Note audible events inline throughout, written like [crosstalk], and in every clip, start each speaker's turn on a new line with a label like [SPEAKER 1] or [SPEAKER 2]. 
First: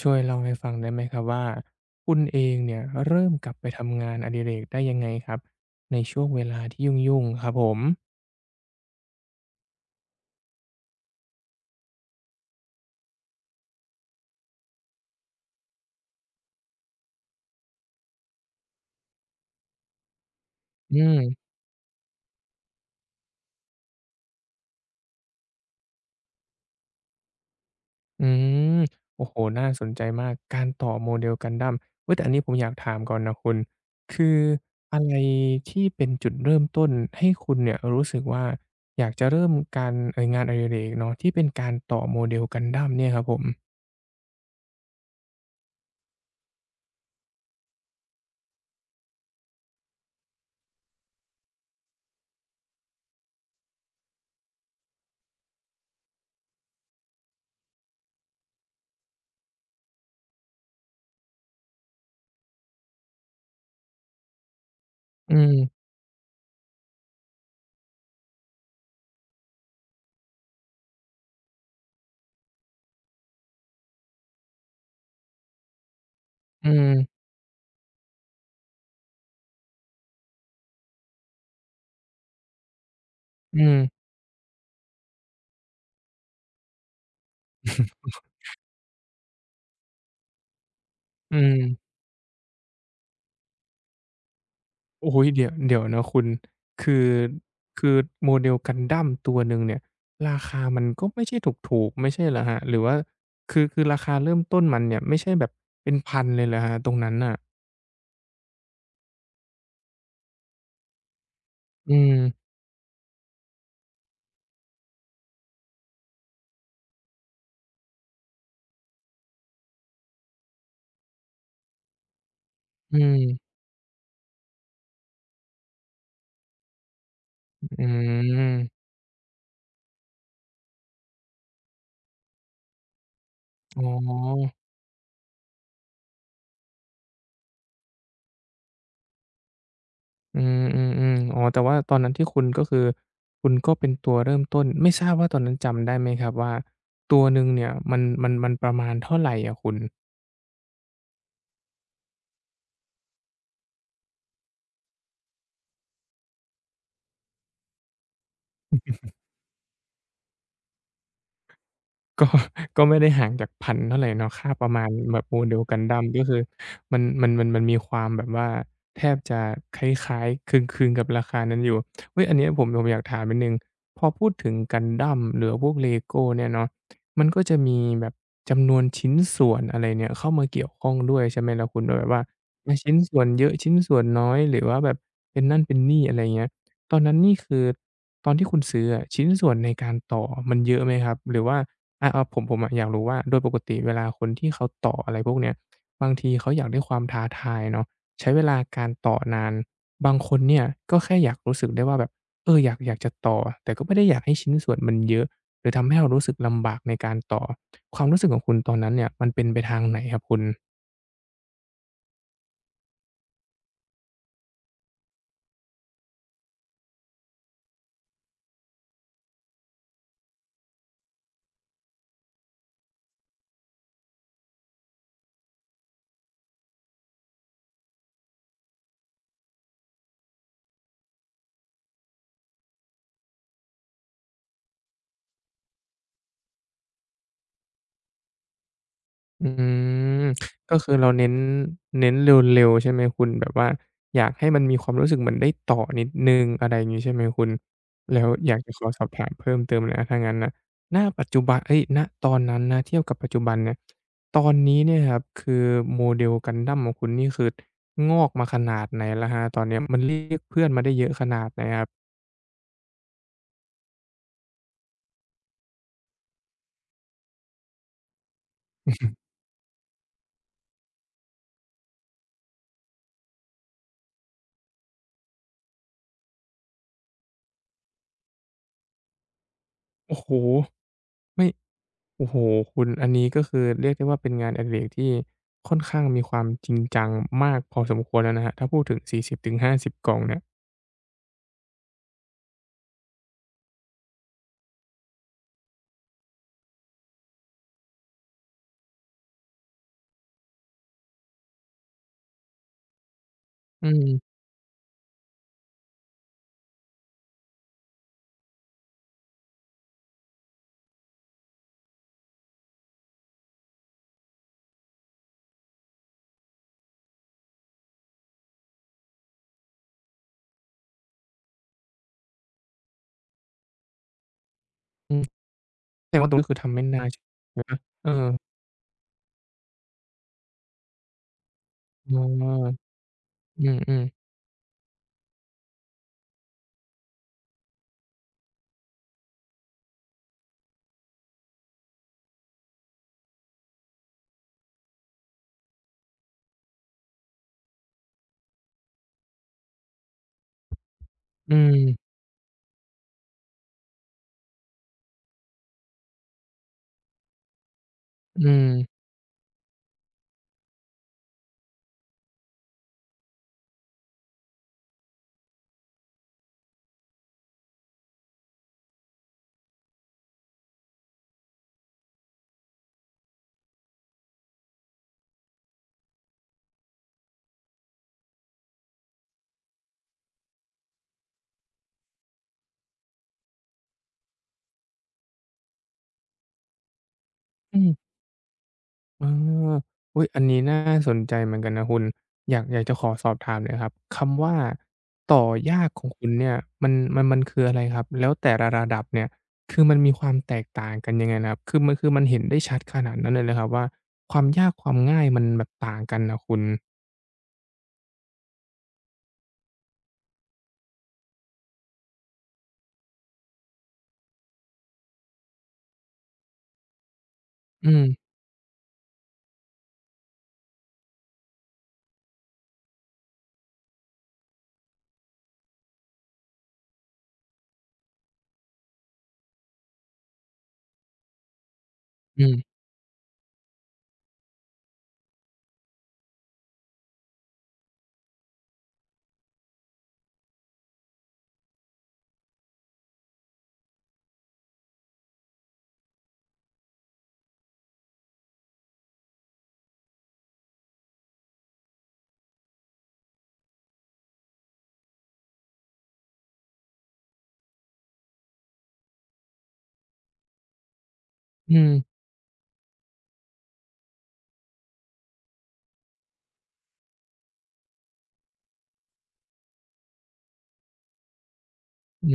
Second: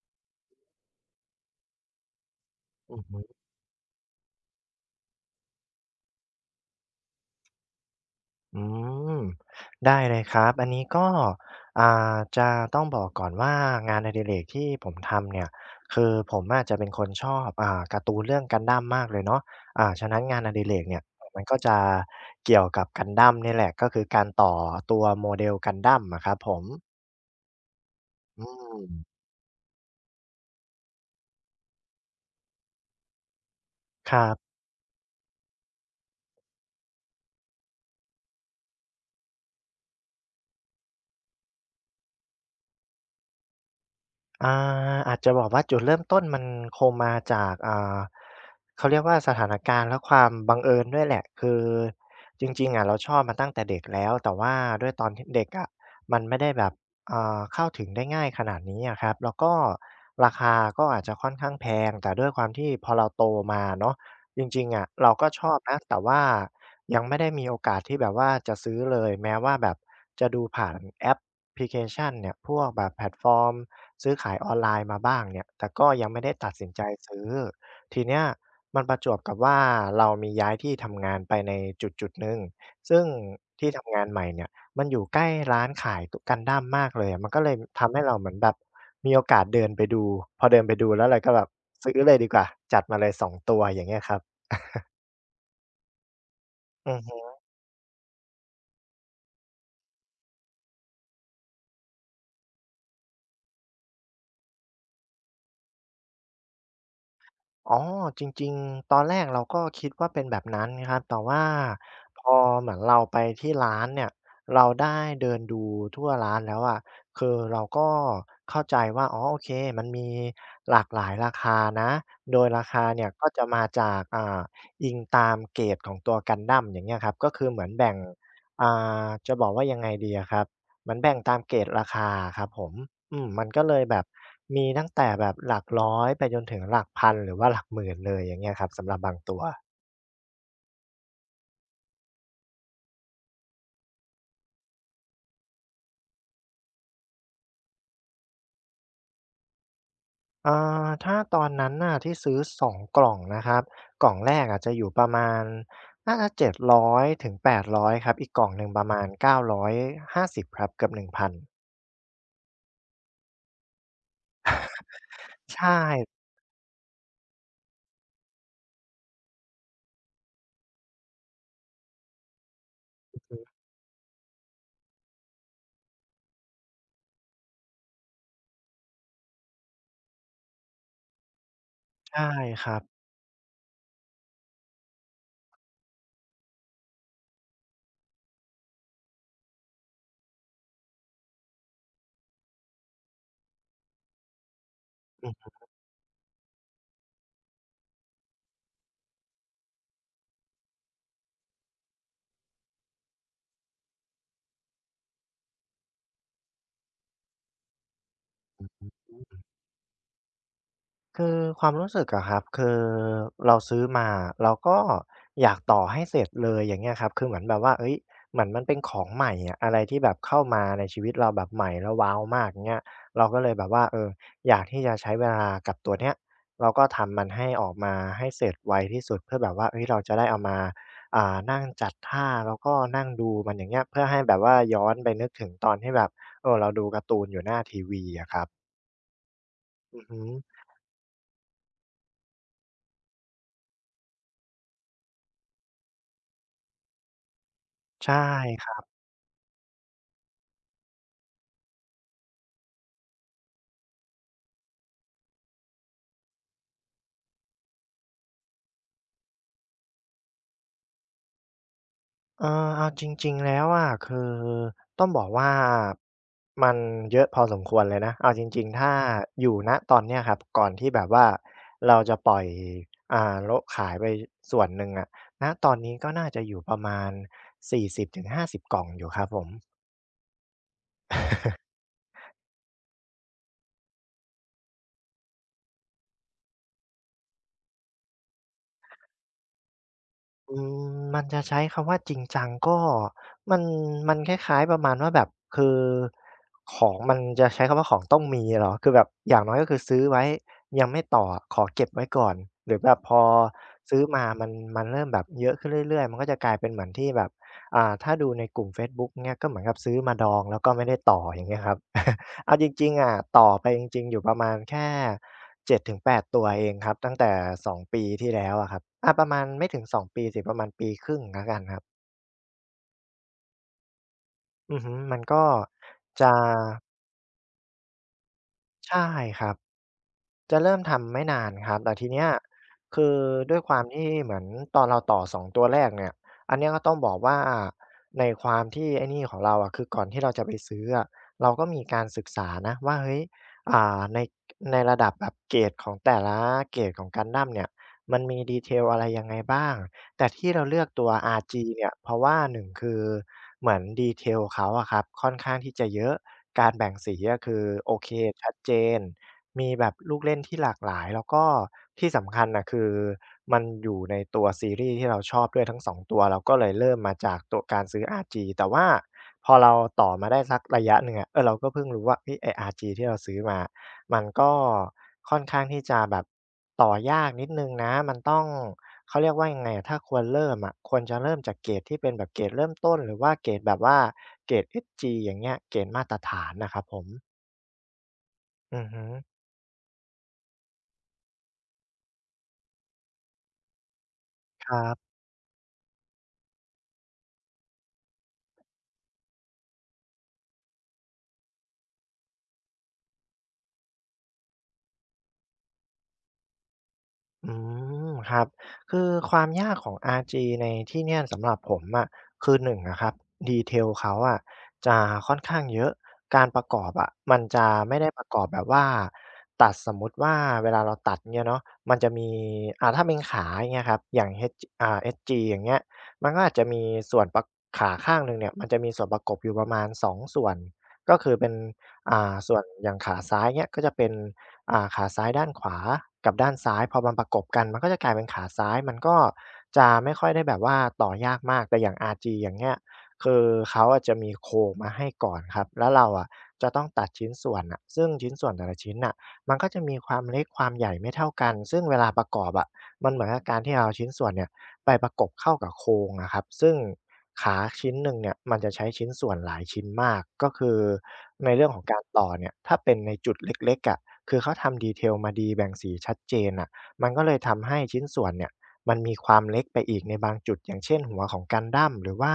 [SPEAKER 1] ช่วยเล่าให้ฟังได้ไหมครับว่าคุณเองเนี่ย
[SPEAKER 2] อือ
[SPEAKER 1] เริ่
[SPEAKER 2] ฮึ
[SPEAKER 1] มกลับไปทำงานอดิเรกได้ยังไงครับในช่วงเวลาที่ยุ่งๆครับผม
[SPEAKER 2] อืมได้เลยครับอันนี้ก็จะต้องบอกก่อนว่างานอดิเรกที่ผมทำเนี่ยคือผมอะจะเป็นคนชอบการ์ตูนเรื่อง Gundam มากเลยเนาะฉะนั้นงานอดิเรก
[SPEAKER 1] อื
[SPEAKER 2] เนี่ย
[SPEAKER 1] ม
[SPEAKER 2] มันก็จะเกี่ยวกับ Gundam เนี่ยแหละก็คือการต่อตัว model Gundam อะครับผม
[SPEAKER 1] อื
[SPEAKER 2] อื
[SPEAKER 1] ม
[SPEAKER 2] ม
[SPEAKER 1] โอ้โฮน่าสนใจมากการต่อ Model Gundam เฮ้ยแต่อันนี้ผมอยากถามก่อนนะคุณ
[SPEAKER 2] ครั
[SPEAKER 1] คือ
[SPEAKER 2] บ
[SPEAKER 1] อะไรที่เป็นจุดเริ่มต้นให้คุณเนี่ยรู้สึกว่าอยากจะเริ่มการงานอดิเรกเนาะที่เป็นการต่อ Model Gundam เนี่ยครับผม
[SPEAKER 2] อาอาจจะบอกว่าจุดเริ่มต้นมันคงมาจากเขาเรียกว่าสถานการณ์และความบังเอิญด้วยแหละคือจริงๆอะเราชอบมาตั้งแต่เด็กแล้วแต่ว่าด้วยตอนที่เด็กอะมันไม่ได้แบบเข้าถึงได้ง่ายขนาดนี้อะครับแล้วก็ราคาก็อาจจะค่อนข้างแพงแต่ด้วยความที่พอเราโตมาเนาะจริงๆอะเราก็
[SPEAKER 1] อื
[SPEAKER 2] ชอบนะ
[SPEAKER 1] ม
[SPEAKER 2] แต่ว่ายังไม่ได้มีโอกาสที่แบบว่าจะซื้อเลยแม้ว่าแบบจะดูผ่านแอปพลิเคชันเนี่ยพวกแบบแพลตฟอร์ม ซื้อขายออนไลน์มาบ้างเนี่ยแต่ก็ยังไม่ได้ตัดสิ
[SPEAKER 1] อื
[SPEAKER 2] นใจ
[SPEAKER 1] ม
[SPEAKER 2] ซื้อ ทีเนี้ยมันประจวบกับว่าเรามีย้ายที่ทำงานไปในจุดๆหนึ่งซึ่ง
[SPEAKER 1] อื
[SPEAKER 2] ที่ทำงา
[SPEAKER 1] ม
[SPEAKER 2] นใหม่เนี่ยมันอยู่ใกล้ร้านขายตุ Gundam มากเลยอะมันก็เลยทำให้เราเหมือนแบบมีโอกาสเดินไปดู พอเดินไปดูแล้วเราก็
[SPEAKER 1] อื
[SPEAKER 2] แบบ
[SPEAKER 1] ม
[SPEAKER 2] ซื้อเลยดีกว่า จัดมาเลย2ตัวอย่างเงี้ยครับ
[SPEAKER 1] โอ้ยเดี๋ยวเดี๋ยวนะคุณ
[SPEAKER 2] อื
[SPEAKER 1] คือ
[SPEAKER 2] ม
[SPEAKER 1] คือโม o เดล Gundam ตัวหนึ่งเนี่ยราคามันก็ไม่ใช่ถูกๆไม่ใช่เหรอครับหรือว่าคือคือราคาเริ่มต้นมันเนี่ยไม่ใช่แบบเป็นพันเลยเหรอครับตรงนั้นน่ะ
[SPEAKER 2] อ๋อจริงๆตอนแรกเราก็คิดว่าเป็นแบบนั้นครับแต่ว่า
[SPEAKER 1] อื
[SPEAKER 2] พอ
[SPEAKER 1] ม
[SPEAKER 2] เหมือนเราไปที่ร้านเนี่ยเราได้เดินดูทั่วร้านแล้วอะคือเราก็เข้าใจว่าอ๋อโอเคมันมีหลากหลายราคานะโดยราคา
[SPEAKER 1] อื
[SPEAKER 2] เนี่ยก็
[SPEAKER 1] ม
[SPEAKER 2] จะมาจากอิงตามเกรดของตัว Gundam อย่างเงี้ยครับก็คือเหมือน
[SPEAKER 1] อื
[SPEAKER 2] แบ่งอ่
[SPEAKER 1] ม
[SPEAKER 2] าจะบอกว่ายังไงดีอะครับเหมือนแบ่งตามเกรดราคาอะครับผม อืมมันก็เล
[SPEAKER 1] อ๋
[SPEAKER 2] ยแบบ
[SPEAKER 1] อ
[SPEAKER 2] มีตั้งแต่แบบหลักร้อยไปจนถึงหลักพันหรือว่าหลักหมื่นเลยอย่างเงี้ยครับสำหรับบางตัว
[SPEAKER 1] อืมๆๆอ๋อแต่ว่าตอนนั้นที่คุณก็คือคุณก็เป็นตัวเริ่มต้นไม่ทราบว่าตอนนั้นจำได้ไหมครับว่าตัวหนึ่งเนี่ยมันมันมันประมาณเท่าไรอะคุณ
[SPEAKER 2] ถ้าตอนนั้นน่ะที่ซื้อสองกล่องนะครับกล่องแรกอะจะอยู่ประมาณน่าจะ700-800ครับอีกกล่องหนึ่งประมาณ950ครับเกือบ1,000
[SPEAKER 1] ก็ [laughs] ก็ไม่ได้ห่างจากพันเท่าไรเนาะค่าประมาณแบบโมเด
[SPEAKER 2] ใช
[SPEAKER 1] ล Gundam
[SPEAKER 2] ่
[SPEAKER 1] ก็คือมันมันมันมันมีความแบบว่าแทบจะคล้ายๆคลึงๆกับราคานั้นอยู่เฮ้ยอันเนี้ยผมผมอยากถาม
[SPEAKER 2] อื
[SPEAKER 1] นิ
[SPEAKER 2] อ
[SPEAKER 1] ดหนึ่งพอพูดถึง Gundam หรือพวก LEGO เนี่ยเนาะมันก็จะมีแบบจำนวนชิ้นส่วนอะไรเนี่ยเข้ามาเกี่ยวข้องด้วยใช่ไหมล่ะคุณแบบ
[SPEAKER 2] ใช่
[SPEAKER 1] ว่า
[SPEAKER 2] ค
[SPEAKER 1] อา
[SPEAKER 2] รับ
[SPEAKER 1] ชิ้นส่วนเยอะชิ้นส่วนน้อยหรือว่าแบบเป็นนั่นเป็นนี่อะไรเงี้ย ตอนนั้นนี่คือตอนที่คุณซื้ออะชิ้นส่วนในการต่อมันเยอะไหมครับหรือว่าอาเอาผมผมอะอยากรู้ว่าโดยปกติเวลาคนที่เขาต่ออะไรพวกเนี้ยบางทีเขาอยากได้ความท้าทายเนาะใช้เวลาการต่อนานบางคนเนี่ยก็แค่อยากรู้สึกได้ว่าแบบเอออยากอยากจะต่อแต่ก็ไม่ได้อยากให้ชิ้นส่วนมันเยอะหรือทำให้เรารู้สึกลำบากในการต่อความรู้สึกของคุณตอนนั้นเนี่ยมันเป็นไปทางไหนครับคุณ
[SPEAKER 2] คือความรู้สึกอะครับคือเราซื้อมาเราก็อยากต่อให้เสร็จเลยอย่างเงี้ยครับคือเหมือนแบบว่าเอ้ยเหมือนมันเป็นของใหม่อะอะไรที่แบบเข้ามาในชีวิตเราแบบใหม่แล้วว้าวมากอย่างเงี้ยเราก็เลยแบบว่าเอออยากที่จะใช้เวลากับตัวเนี้ยเราก็ทำมันให้ออกมาให้เสร็จไวที่สุดเพื่อแบบว่าเฮ้ยเราจะได้เอามานั่งจัดท่าแล้วก็นั่งดูมันอย่างเงี้ยเพื่อให้แบบว่าย้อนไปนึกถึงตอนที่แบบเออเราดูการ์ตูนอยู่หน้าทีวีอะครับ
[SPEAKER 1] อื
[SPEAKER 2] อือฮึ
[SPEAKER 1] มก็คือเราเน้นเน้นเร็วๆใช่ไหมคุณแบบว่าอยากให้มันมีความรู้สึกเหมือนได้ต่อนิดหนึ่งอะไรอย่างงี้ใช่ไหมคุณ
[SPEAKER 2] ใช
[SPEAKER 1] แล้วอยากจะข
[SPEAKER 2] ่
[SPEAKER 1] อสอบถามเพิ่มเติมหน่อยนะถ้างั้นน่ะณปัจจุบันเอ๊ยณตอนนั้นนะเทียบกับปัจจุบันเนี่ยตอนนี้เนี่ยครับคือ Model Gundam ของคุณนี่คืองอกมาขนาดไหนแล้วครับตอนเนี้ยมันเรียกเพื่อนมาได้เยอะขนาดไหนครับ
[SPEAKER 2] เออเอาจริงๆแล้วอะคือต้องบอกว่ามันเยอะพอสมควรเลยนะเอาจริงๆถ้าอยู่ณตอนเนี้ยครับก่อนที่แบบว่าเราจะปล่อยโละขายไปส่วนหนึ่งอะณตอนนี้ก็น่าจะอยู่ประมาณ40-50กล่องอยู่ครับผม
[SPEAKER 1] โอ้โฮไม่ โอ้โฮคุณอันนี้ก็คือเรียกได้ว่าเป็นงานอดิเรกที่ค่อนข้างมีความจริงจังมากพอสมควรแล้วนะครับถ้าพูดถึง40-50กล่องเนี่ย
[SPEAKER 2] อืมมันจะใช้คำว่าจริงจังก็มันมันคล้ายๆประมาณว่าแบบคือของมันจะใช้คำว่าของต้องมีเหรอคือแบบอย่างน้อยก็คือซื้อไว้ยังไม่ต่ออะขอเก็บไว้ก่อนหรือแบบพอ
[SPEAKER 1] อื
[SPEAKER 2] ซื้อมา
[SPEAKER 1] ม
[SPEAKER 2] มันเริ่มแบบเยอะขึ้นเรื่อยๆมันก็จะกลายเป็นเหมือนที่แบบถ้าดูในกลุ่มเฟซบุ๊กเงี้ยก็เหมือนกับซื้อมาดองแล้วก็ไม่ได้ต่ออย่างเงี้ยครับ [laughs] เอาจริงๆอะต่อไปจริงๆอยู่ประมาณแค่7-8ตัวเองครับตั้งแต่2ปีที่แล้วอะครับอาประมาณไม่ถึง2ปีสิประมาณปีครึ่งแล้วกันครับอือฮึมันก็
[SPEAKER 1] แสดงว่า
[SPEAKER 2] จะ
[SPEAKER 1] ตรงนี้คือทำไม่นานใช่ไหมเออ
[SPEAKER 2] ใช่ครับ จะเริ่มทำไม่นานครับแต่ที
[SPEAKER 1] อ๋อ
[SPEAKER 2] เนี้ยคือด้วย
[SPEAKER 1] อ
[SPEAKER 2] ความ
[SPEAKER 1] ืม
[SPEAKER 2] ที่เห
[SPEAKER 1] ๆ
[SPEAKER 2] มือนตอนเราต่อสองตัวแรกเนี่ยอันเนี้ยก็ต้องบอกว่าในความที่ไอ้นี่ของเราอะคือก่อนที่เราจะไปซื้ออะเราก็มีการศึกษานะว่าเฮ้ยในระดับแบบเกรดของแต่ละเกรดของ Gundam เนี่ยมันมี detail อะไรยังไงบ้างแต่ที่เราเลือกตัว
[SPEAKER 1] อื
[SPEAKER 2] RG
[SPEAKER 1] ม
[SPEAKER 2] เนี่ยเพ
[SPEAKER 1] ๆ
[SPEAKER 2] ราะว่าหนึ่งคือเหมือน detail เขาอะครับค่อนข้างที่จะเยอะการแบ่งสีอะคือโอเค
[SPEAKER 1] อื
[SPEAKER 2] ชัดเจน
[SPEAKER 1] ม
[SPEAKER 2] มีแบบลูกเล่นที่หลากหลายแล้วก็ที่สำคัญน่ะคือมันอยู่ในตัวซีรีส์ที่เราชอบด้วยทั้ง2ตัวเราก็เลยเริ่มมาจากตัวการซื้อ RG แต่ว่าพอเราต่อมาได้สักระยะหนึ่งอะเราก็เพิ่งรู้ว่าเฮ้ยไอ้ RG ที่เราซื้อมามันก็ค่อนข้างที่จะแบบต่อยากนิดหนึ่งนะมันต้องเขาเรียกว่ายังไงอะถ้าควรเริ่มอะควรจะเริ่มจากเกรดที่เป็นแบบเกรดเริ่มต้นหรือว่าเกรดแบบว่าเกรด SG อย่างเงี้ยเกรดมาตรฐานน่ะครับผม
[SPEAKER 1] อืม
[SPEAKER 2] อือฮึ
[SPEAKER 1] เอออุ๊ยอันนี้น่าสนใจเหมือนกันนะคุณ อยากอยากจะขอสอบถามหน่อยครับ คำว่า
[SPEAKER 2] ครับ
[SPEAKER 1] ต่อยากของคุณเนี่ยมันมันมันคืออะไรครับ แล้วแต่ละระดับเนี่ยคือมันมีความแตกต่างกันยังไงนะครับคือมันคือมันเห็นได้ชัดขนาดนั้นเลยเหรอครับว่าความยากความง่ายมันแบบต่างกันน่ะคุณ
[SPEAKER 2] อืครับคือความยากของ RG ในที่เนี่ยสำหรับผมอะคือหนึ่งนะครับดีเทลเขาอะจะค่อนข้างเยอะการประกอบอะมันจะ
[SPEAKER 1] อื
[SPEAKER 2] ไม่ได้ประ
[SPEAKER 1] ม
[SPEAKER 2] กอบแบบว่าตัดสมมุติว่าเวลาเราตัดเนี่ยเนาะมันจะมีถ้าเป็นขาอย่างเงี้ยครับอย่าง H เอสจ g อย่างเงี้ยมันก็อาจจะมีส่วนประขาข้างหนึ่งเนี่ยมันจะมีส่วนประกอบอยู่ประมาณสองส่วนก็คือเป็น
[SPEAKER 1] อื
[SPEAKER 2] ส่
[SPEAKER 1] อ
[SPEAKER 2] วนอย่างขาซ้ายเนี่ยก็จะเป็น ขาซ้ายด้านขวากับด้านซ้ายพอมันประกบกันมันก็จะกลายเป็นขาซ้ายมันก็จะไม่ค่อยได้แบบว่าต่อยากมากแต่อย่าง RG อย่างเงี้ยคือเขาอะจะมีโครงมาให้ก่อนครับแล้วเราอะจะต้องตัดชิ้นส่วนน่ะซึ่งชิ้นส่วนแต่ละชิ้นน่ะมันก็จะมีความเล็กความใหญ่ไม่เท่ากันซึ่งเวลาประกอบอะมันเหมือนกับการที่เราเอาชิ้นส่วนเนี่ย ไปประกบเข้ากับโครงอะครับซึ่งขาชิ้นหนึ่งเนี่ยมันจะใช้ชิ้นส่วนหลายชิ้นมากก็คือในเรื่องข
[SPEAKER 1] อื
[SPEAKER 2] อง
[SPEAKER 1] ม
[SPEAKER 2] การต่อเนี่ยถ้าเป็นในจุดเล็กๆอะคือเขาทำดีเทลมาดีแบ่งสีชัดเจนน่ะมันก็เลยทำให้ชิ้นส่วนเนี่ยมันมีความเล็กไปอีกในบางจุดอย่างเช่นหัวของกันดั้มหรือ
[SPEAKER 1] อื
[SPEAKER 2] ว่า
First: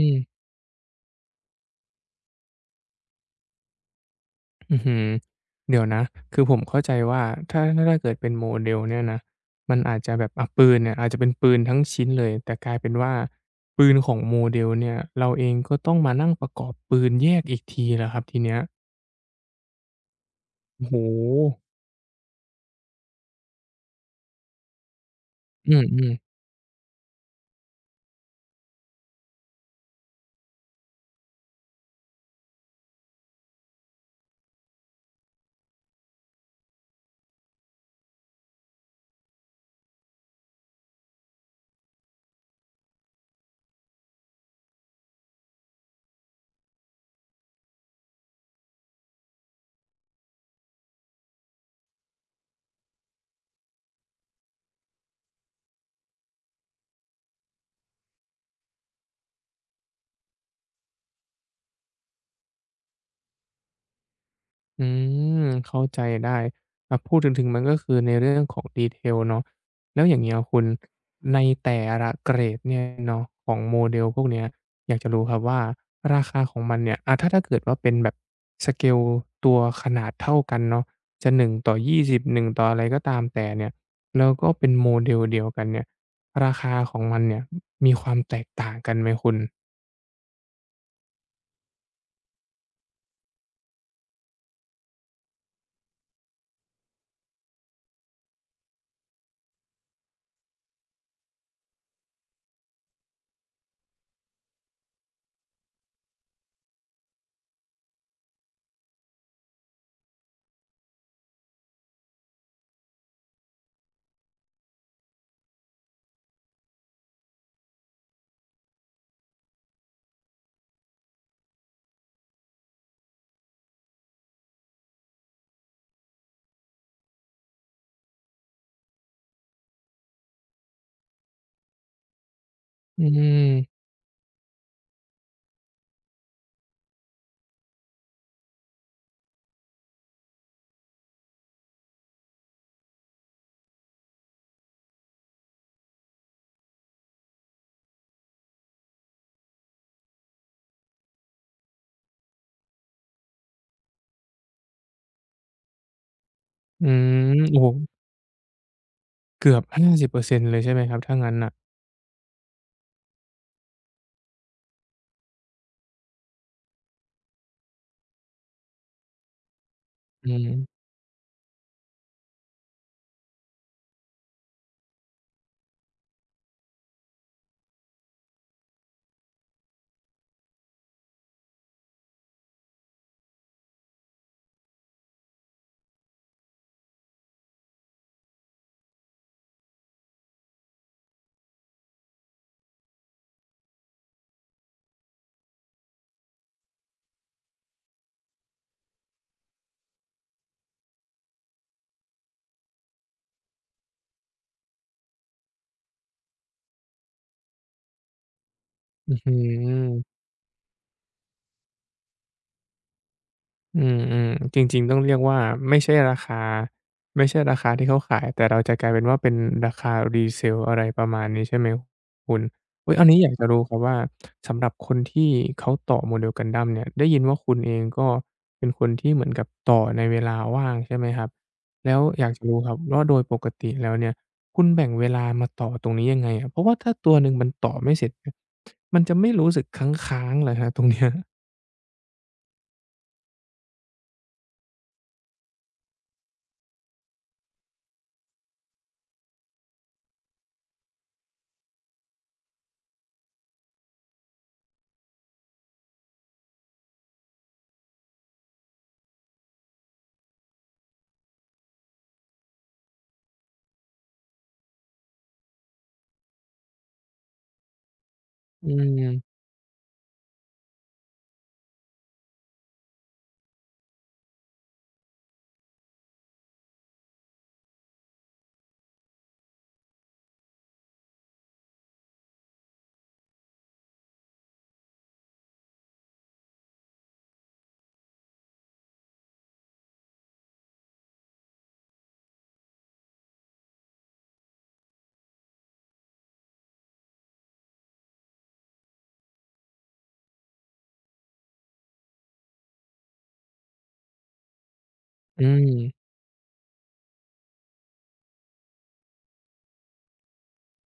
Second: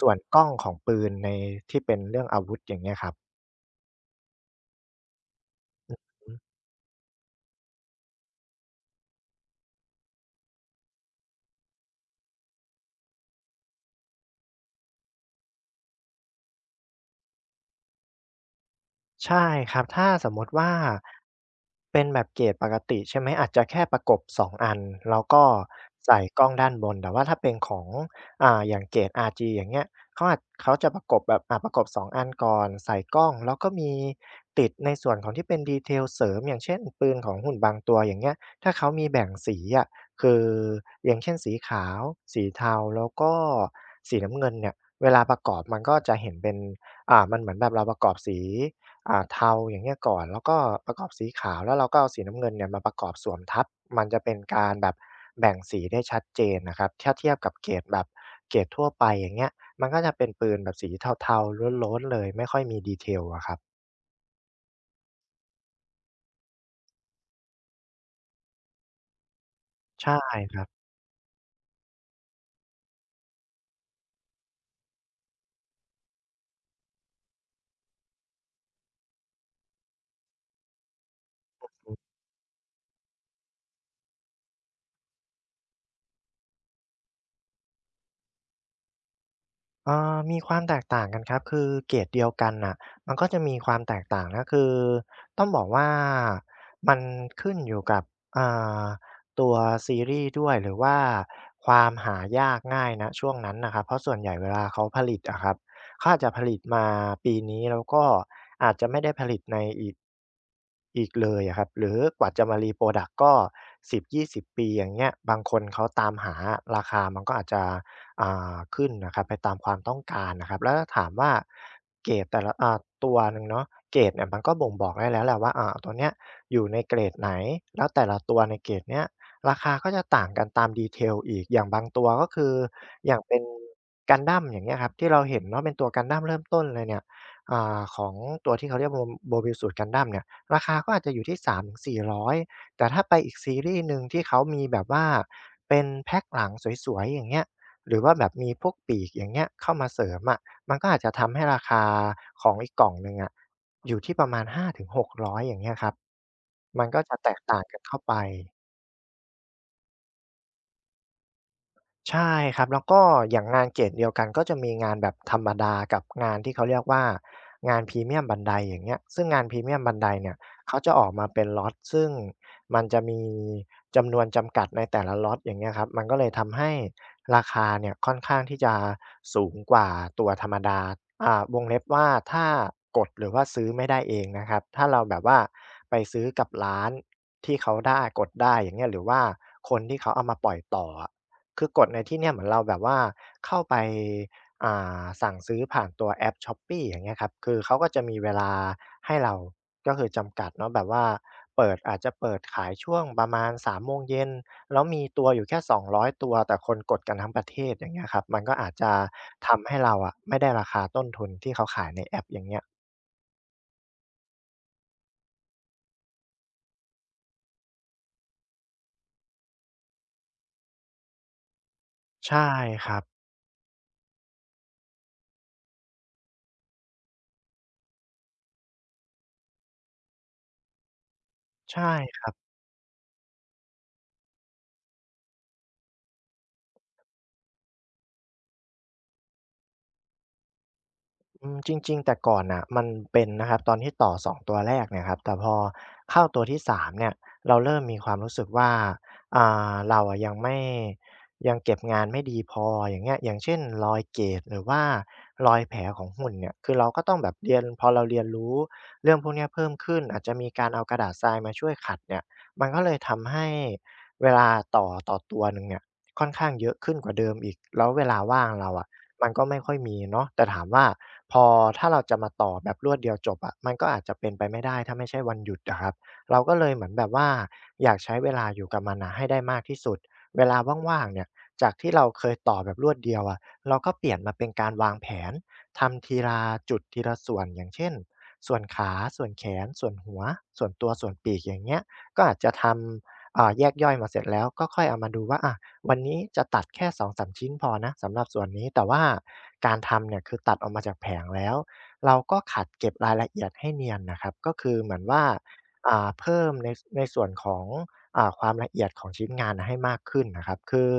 [SPEAKER 2] ส่วนกล้องของปืนในที่เป็นเรื่องอาวุธอย่างเงี้ยครับ
[SPEAKER 1] อือหือเดี๋ยวนะ
[SPEAKER 2] อือฮึ
[SPEAKER 1] คือผมเข้าใจว่าถ้าถ้าเกิดเป็นโมเดลเนี่ยนะ มันอาจจะแบบอะปืนเนี่ยอาจจะเป็นปืนทั้งชิ้นเลยแต่กลายเป็นว่าปืนของโมเดลเนี่ยเราเองก็ต้องมานั่งประกอบปืนแยกอีกทีแล้วครับทีเนี้ย
[SPEAKER 2] ใช่ครับถ้าสมมติว่า
[SPEAKER 1] โอ้โห
[SPEAKER 2] เป็นแบบเกรดปกติใช่ไหมอาจจะแค่ประกบสองอันแล้วก็
[SPEAKER 1] อืมอืม
[SPEAKER 2] ใส่กล้องด้านบนแต่ว่าถ้าเป็นของอย่างเกรด RG อย่างเงี้ยเขาอาจเขาจะประกบแบบประกบ2องอันก่อนใส่กล้องแล้วก็มีติดในส่วนของที่เป็น detail เสริมอย่างเช่นปืนของหุ่นบางตัวอย่างเงี้ยถ้าเขามีแบ่งสีอะคืออย่างเช่นสีขาวสีเทาแล้วก็สีน้ำเงินเนี่ยเวลาประกอบมันก็จะเห็นเป็นมันเหมือนแบบเราประกอบสี เทาอย่างเงี้ยก่อนแล้วก็ประกอบสีขาวแล้วเราก็เอาสีน้ำเงินเนี่ยมาประกอบสวมทับมันจะเป็นการแบบแบ่งสีได้ชัดเจนนะครับถ้าเทียบกับเกรดแบบเกรดทั่วไปอย่างเงี้ยมันก็จะเป็นปืนแบบสีเทาๆล้วนๆเลยไม่ค่อยมีดีเทลอะครับ
[SPEAKER 1] อืมเข้าใจได้อ่าพูดถึงถึงมันก็คือในเรื่องของ detail เนาะแล้วอ
[SPEAKER 2] ใช่
[SPEAKER 1] ย่างเงี้ย
[SPEAKER 2] ค
[SPEAKER 1] คุ
[SPEAKER 2] รั
[SPEAKER 1] ณ
[SPEAKER 2] บ
[SPEAKER 1] ในแต่ละเกรดเนี่ยเนาะของโมเดลพวกเนี้ยอยากจะรู้ครับว่าราคาของมันเนี่ยอ่าถ้าถ้าเกิดว่าเป็นแบบสเกลตัวขนาดเท่ากันเนาะจะหน2 0 1ต่อยี่สิบหนึ่งต่ออะไรก็ตามแต่เนี่ยแล้วก็เป็นโมเดลเดียวกันเนี่ยราคาของมันเนี่ยมีความแตกต่างกันไหมคุณ
[SPEAKER 2] อ่อมีความแตกต่างกันครับคือเกรดเดียวกันน่ะมันก็จะมีความแตกต่างนะคือต้องบอกว่ามันขึ้นอยู่กับอ่าตัวซีรีส์ด้วยหรือว่าความหายากง่ายนะช่วงนั้นนะครับเพราะส่วนใหญ่เวลาเขาผลิตอะครับเขาอาจจะผลิตมาปีนี้แล้วก็อาจจะไม่ได้ผลิตในอีกเลยอะครับหรือกว่าจะมา r ีโปร d ักก็สิบยี่สิบปีอย่างเงี้ยบางคนเขาตามหาราคามันก็อาจจะ อ่ขึ้นนะครับไปตามความต้องการนะครับแล้วถามว่าเกรดแต่ละตัวหนึ่งเนาะเกรดเนี่ยมันก็บ่งบอกได้แล้วแหละว่าตัวเนี้ยอยู่ในเกรดไหนแล้วแต่ละตัวในเกรดเนี้ยราคาก็จะต่างกันตามดีเทลอีกอย่างบางตัวก็คือ
[SPEAKER 1] อื
[SPEAKER 2] อย่างเป็น
[SPEAKER 1] ม
[SPEAKER 2] กั u n d ้ m อย่างเงี้ยครับที่เราเห็นเนาะเป็นตัวกันดั้มเริ่มต้นเลยเนี่ยของตัวที่เขาเรียกโบ o m o ูตร s Gundam เนี่ยราคาก็อาจจะอยู่ที่สามถึงสี0 0้อยแต่ถ้าไปอีกซีรีส์หนึ่งที่เขามีแบบว่าเป็นแพ็คหลังสวยๆอย่างเงี้ย หรือว่าแบบมีพวกปีกอย่างเงี้ยเข้ามาเสริมอะมันก็อาจจะทำให้ราคาของอีกกล่องหนึ่งอะอยู่ที่ประมาณ5กร6 0 0อย่างเงี้ยครับมั
[SPEAKER 1] อื
[SPEAKER 2] นก็จะแต
[SPEAKER 1] ม
[SPEAKER 2] กต่า
[SPEAKER 1] โอ้
[SPEAKER 2] ง
[SPEAKER 1] โฮ
[SPEAKER 2] กันเข้าไป
[SPEAKER 1] เกือบ50%เปอร์เซ็นต์เลยใช่ไหมครับถ้างั้นน่ะ
[SPEAKER 2] ใช่ครับแล้วก็อย่างงานเกรดเดียวกันก็จะมีงานแบบธรรมดากับงานที่เขาเรียกว่างานพรีเมียมบันไดอย่างเงี้ยซึ่งงานพรีเมียมบันได
[SPEAKER 1] อื
[SPEAKER 2] เนี่ย
[SPEAKER 1] ม
[SPEAKER 2] เขาจะออกมาเป็นล็อตซึ่งมันจะมีจำนวนจำกัดในแต่ละล็อตอย่างเงี้ยครับมันก็เลยทำให้ราคาเนี่ยค่อนข้างที่จะสูงกว่าตัวธรรมดาอ่าวงเล็บว่าถ้ากดหรือว่าซื้อไม่ได้เองนะครับถ้าเราแบบว่าไปซื้อกับร้านที่เขาได้กดได้อย่างเงี้ยหรือว่าคนที่เขาเอามาปล่อยต่ออะ คือกดในที่เนี่ยเหมือนเราแบบว่าเข้าไปอ่สั่งซื้อผ่านตัวแอปช้อปปี้อย่างเงี้ยครับคือเขาก็จะมีเวลาให้เราก็คือจำกัดเนาะแบบว่าเปิดอาจจะเปิดขายช่วงประมาณ3โมงเย็นแล้วมีตัวอยู่แค่200ตัวแต่คนกดกันทั้งประเทศอย่างเงี้ยครับมันก็อาจจะ
[SPEAKER 1] อื้อฮือ
[SPEAKER 2] ทำให้เราอะไม่ได้ราคาต้นทุนที่เขาขายในแอปอย่างเงี้ย
[SPEAKER 1] อืมๆจริงๆต้องเรียกว่าไม่ใช่ราคาไม่ใช่ราคาที่เขาขายแต่เราจะกลายเป็นว่าเป็นราคา resale อะไรประมาณนี้ใช่ไหมคุณ
[SPEAKER 2] ใช่ค
[SPEAKER 1] อุ๊ย
[SPEAKER 2] รับ
[SPEAKER 1] อันนี้อยากจะรู้ครับว่าสำหรับคนที่เขาต่อ Model Gundam เนี่ยได้ยินว่าคุณเองก็เป็นคนที่เหมือนกับต่อในเวลาว่างใช่ไหมครับ
[SPEAKER 2] ใช่
[SPEAKER 1] แล้ว
[SPEAKER 2] ค
[SPEAKER 1] อ
[SPEAKER 2] รั
[SPEAKER 1] ยาก
[SPEAKER 2] บ
[SPEAKER 1] จะรู้ครับว่าโดยปกติแล้วเนี่ยคุณแบ่งเวลามาต่อตรงนี้ยังไงอะเพราะว่าถ้าตัวหนึ่งมันต่อไม่เสร็จเนี่ยมันจะไม่รู้สึกค้างๆเหรอครับตรงเนี้ย
[SPEAKER 2] อืมจริงๆแต่ก่อนน่ะมันเป็นนะครับตอนที่ต่อ2ตัวแรกเนี่ยครับแต่พอเข้าตัวที่3เนี่ยเราเริ่มมีความรู้สึกว่าอ่เราอะยังไม่ยังเก็บงานไม่ดีพออย่างเงี้ยอย่างเช่นรอยเกรดหรือว่ารอยแผลของหุ่นเนี่ยคือเราก็ต้องแบบเรียนพอเราเรียนรู้เรื่องพวกเนี้ยเพิ่มขึ้นอาจจะมีการเอากระดาษทรายมาช่วยขัดเนี่ยมันก็เลยทำให้เวลาต่อตัวหนึ่งเนี่ยค่อนข้างเยอะขึ้นกว่าเดิมอีกแล้วเวลาว่าง
[SPEAKER 1] อื
[SPEAKER 2] เราอะมัน
[SPEAKER 1] ม
[SPEAKER 2] ก็ไม่ค่อยมีเนาะแต่ถามว่า พอถ้าเราจะมาต่อแบบรวดเดียวจบอะมันก็อาจจะเป็นไปไม่ได้ถ้าไม่ใช่วันหยุดอะครับเราก็เลยเหมือนแบบว่าอยากใช้เวลาอยู่กับมันน่ะให้ได้มากที่สุดเวลาว่างๆเนี่ยจากที่เราเคยต่อแบบรวดเดียวอะเราก็เปลี่ยนมาเป็นการวางแผนทำทีละจุดทีละส่วนอย่างเช่นส่วนขาส่วนแขนส่วนหัวส่วนตัวส่วนปีกอย่างเงี้ยก็อาจจะทำแยกย่อยมาเสร็จแล้วก็ค่อยเอามาดูว่าอา วันนี้จะตัดแค่สองสามชิ้นพอนะสำหรับส่วนนี้แต่ว่าการทำเนี่ยคือตัดออกมาจากแผงแล้วเราก็ขัดเก็บรายละเอียดให้เนียนนะครับก็คือเหมือนว่า
[SPEAKER 1] อืม
[SPEAKER 2] เพิ่มในส่วนของความละเอียดของชิ้นงานให้มากขึ้นนะครับคือ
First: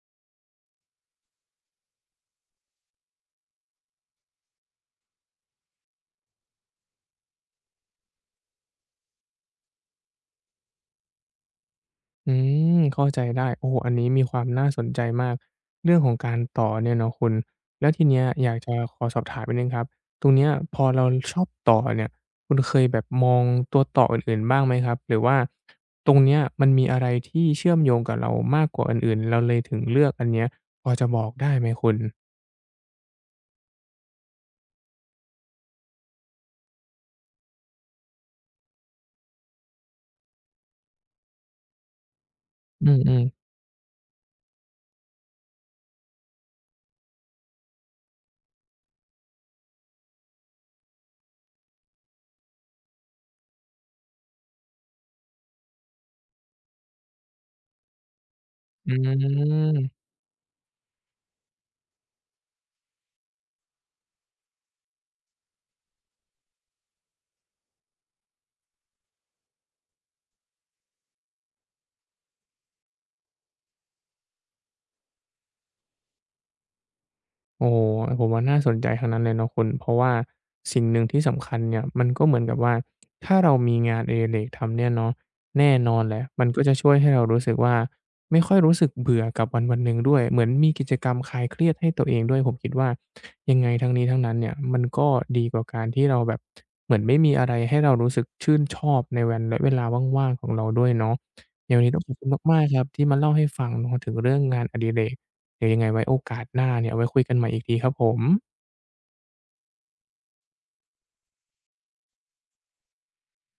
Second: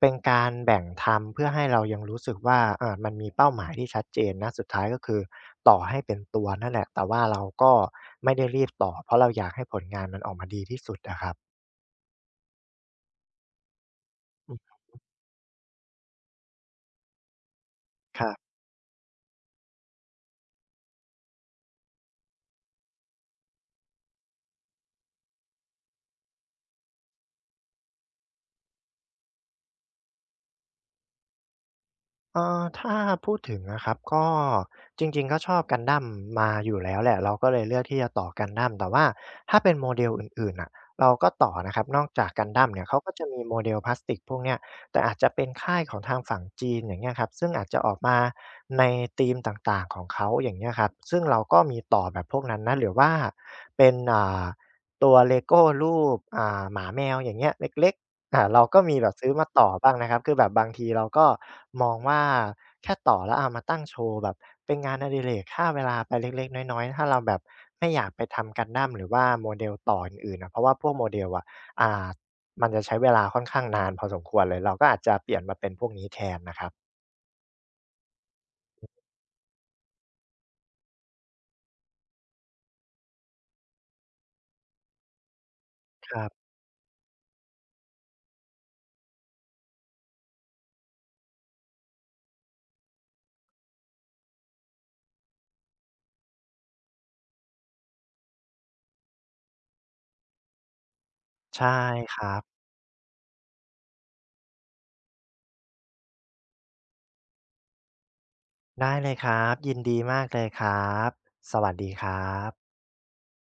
[SPEAKER 2] เป็นการแบ่งทำเพื่อให้เรายังรู้สึกว่ามันมีเป้าหมายที่ชัดเจนนะสุดท้ายก็คือต่อให้เป็นตัวนั่นแหละแต่ว่าเราก็ไม่ได้รีบต่อเพราะเราอยากให้ผลงานมันออกมาดีที่สุดอะครับ
[SPEAKER 1] อืมเข้าใจได้โอ้โฮอันนี้มีความ
[SPEAKER 2] อื
[SPEAKER 1] น่า
[SPEAKER 2] อ
[SPEAKER 1] สนใจมาก เรื่องของการต่อเนี่ยเนาะคุณแล้วทีเนี้
[SPEAKER 2] ค
[SPEAKER 1] ย
[SPEAKER 2] รั
[SPEAKER 1] อ
[SPEAKER 2] บ
[SPEAKER 1] ยากจะขอสอบถามนิดหนึ่งครับตรงเนี้ยพอเราชอบต่อเนี่ยคุณเคยแบบมองตัวต่ออื่นๆบ้างไหมครับหรือว่าตรงเนี้ยมันมีอะไรที่เชื่อมโยงกับเรามากกว่าอันอื่นเราเลยถึงเลือกอันเนี้ยพอจะบอกได้ไหมคุณ
[SPEAKER 2] ถ้าพูดถึงนะครับก็จริงๆก็ชอบ Gundam มาอยู่แล้วแหละเราก็เลยเลือกที่จะต่อ Gundam แต่ว่าถ้าเป็น model อื่นๆน่ะเราก็ต่อนะครับนอกจาก Gundam เนี่ย
[SPEAKER 1] อื
[SPEAKER 2] เขาก็
[SPEAKER 1] ม
[SPEAKER 2] จะมี
[SPEAKER 1] ๆ
[SPEAKER 2] model พลาสติกพวกเนี้ยแต่อาจจะเป็นค่ายของทางฝั่งจีนอย่างเงี้ยครับซึ่งอาจจะออกมาในธีมต่างๆของเขาอย่างเงี้ยครับซึ่งเราก็มีต่อแบบพวกนั้นนะหรือว่าเป็นตัวเลโก้รูปหมาแมวอย่างเงี้ยเล็กๆ เราก็
[SPEAKER 1] อื
[SPEAKER 2] มีแบบซื้อมาต่อบ้าง
[SPEAKER 1] ม
[SPEAKER 2] นะครับคือแบบบางทีเราก็มองว่าแค่ต่อแล้วเอามาตั้งโชว์แบบเป็นงานอดิเรกค่าเวลาไปเล็กๆน้อยๆถ้าเราแบบไม่อยากไปทำกันดั้มหรือว่าโมเ e ลต่ออื่นๆอะเพราะว่าพวกโ o เดลอะอ่ามันจะใช้เวลาค่อนข้างนานพอสมควรเลยเราก็อาจจะเปลี่ยนมาเป็นพวกนี้แทนนะครับ
[SPEAKER 1] โอ้โฮผมว่าน่าสนใจทั้งนั้นเลยเนาะคุณเพราะว่าสิ่งหนึ่งที่สำคัญเนี่ยมันก็เหมือนกับว่าถ้าเรามีงานอดิเรกทำเนี่ยเนาะแน่นอน
[SPEAKER 2] ค
[SPEAKER 1] แหละ
[SPEAKER 2] รั
[SPEAKER 1] มัน
[SPEAKER 2] บ
[SPEAKER 1] ก็จะช่วยให้เรารู้สึกว่าไม่ค่อยรู้สึกเบื่อกับวันวันหนึ่งด้วยเหมือนมีกิจกรรมคลายเครียดให้ตัวเองด้วยผมคิดว่ายังไงทั้งนี้ทั้งนั้นเนี่ยมันก็ดีกว่าการที่เราแบบเหมือนไม่มีอะไรให้เรารู้สึกชื่นชอบในวันและเวลาว่างๆของเราด้วยเนาะ
[SPEAKER 2] ใช่
[SPEAKER 1] ยังไงวันนี้ต้องขอ
[SPEAKER 2] ค
[SPEAKER 1] บคุณ
[SPEAKER 2] รับ
[SPEAKER 1] มากๆครับที่มาเล่าให้ฟังเนาะถึงเรื่องงานอดิเรก เดี๋ยวยังไงไว้โอกาสหน้าเนี่ยเอาไว้คุยกันใหม่อีกทีครับผม
[SPEAKER 2] ได้เลยครับยินดีมากเลยครับสวัสดีครับ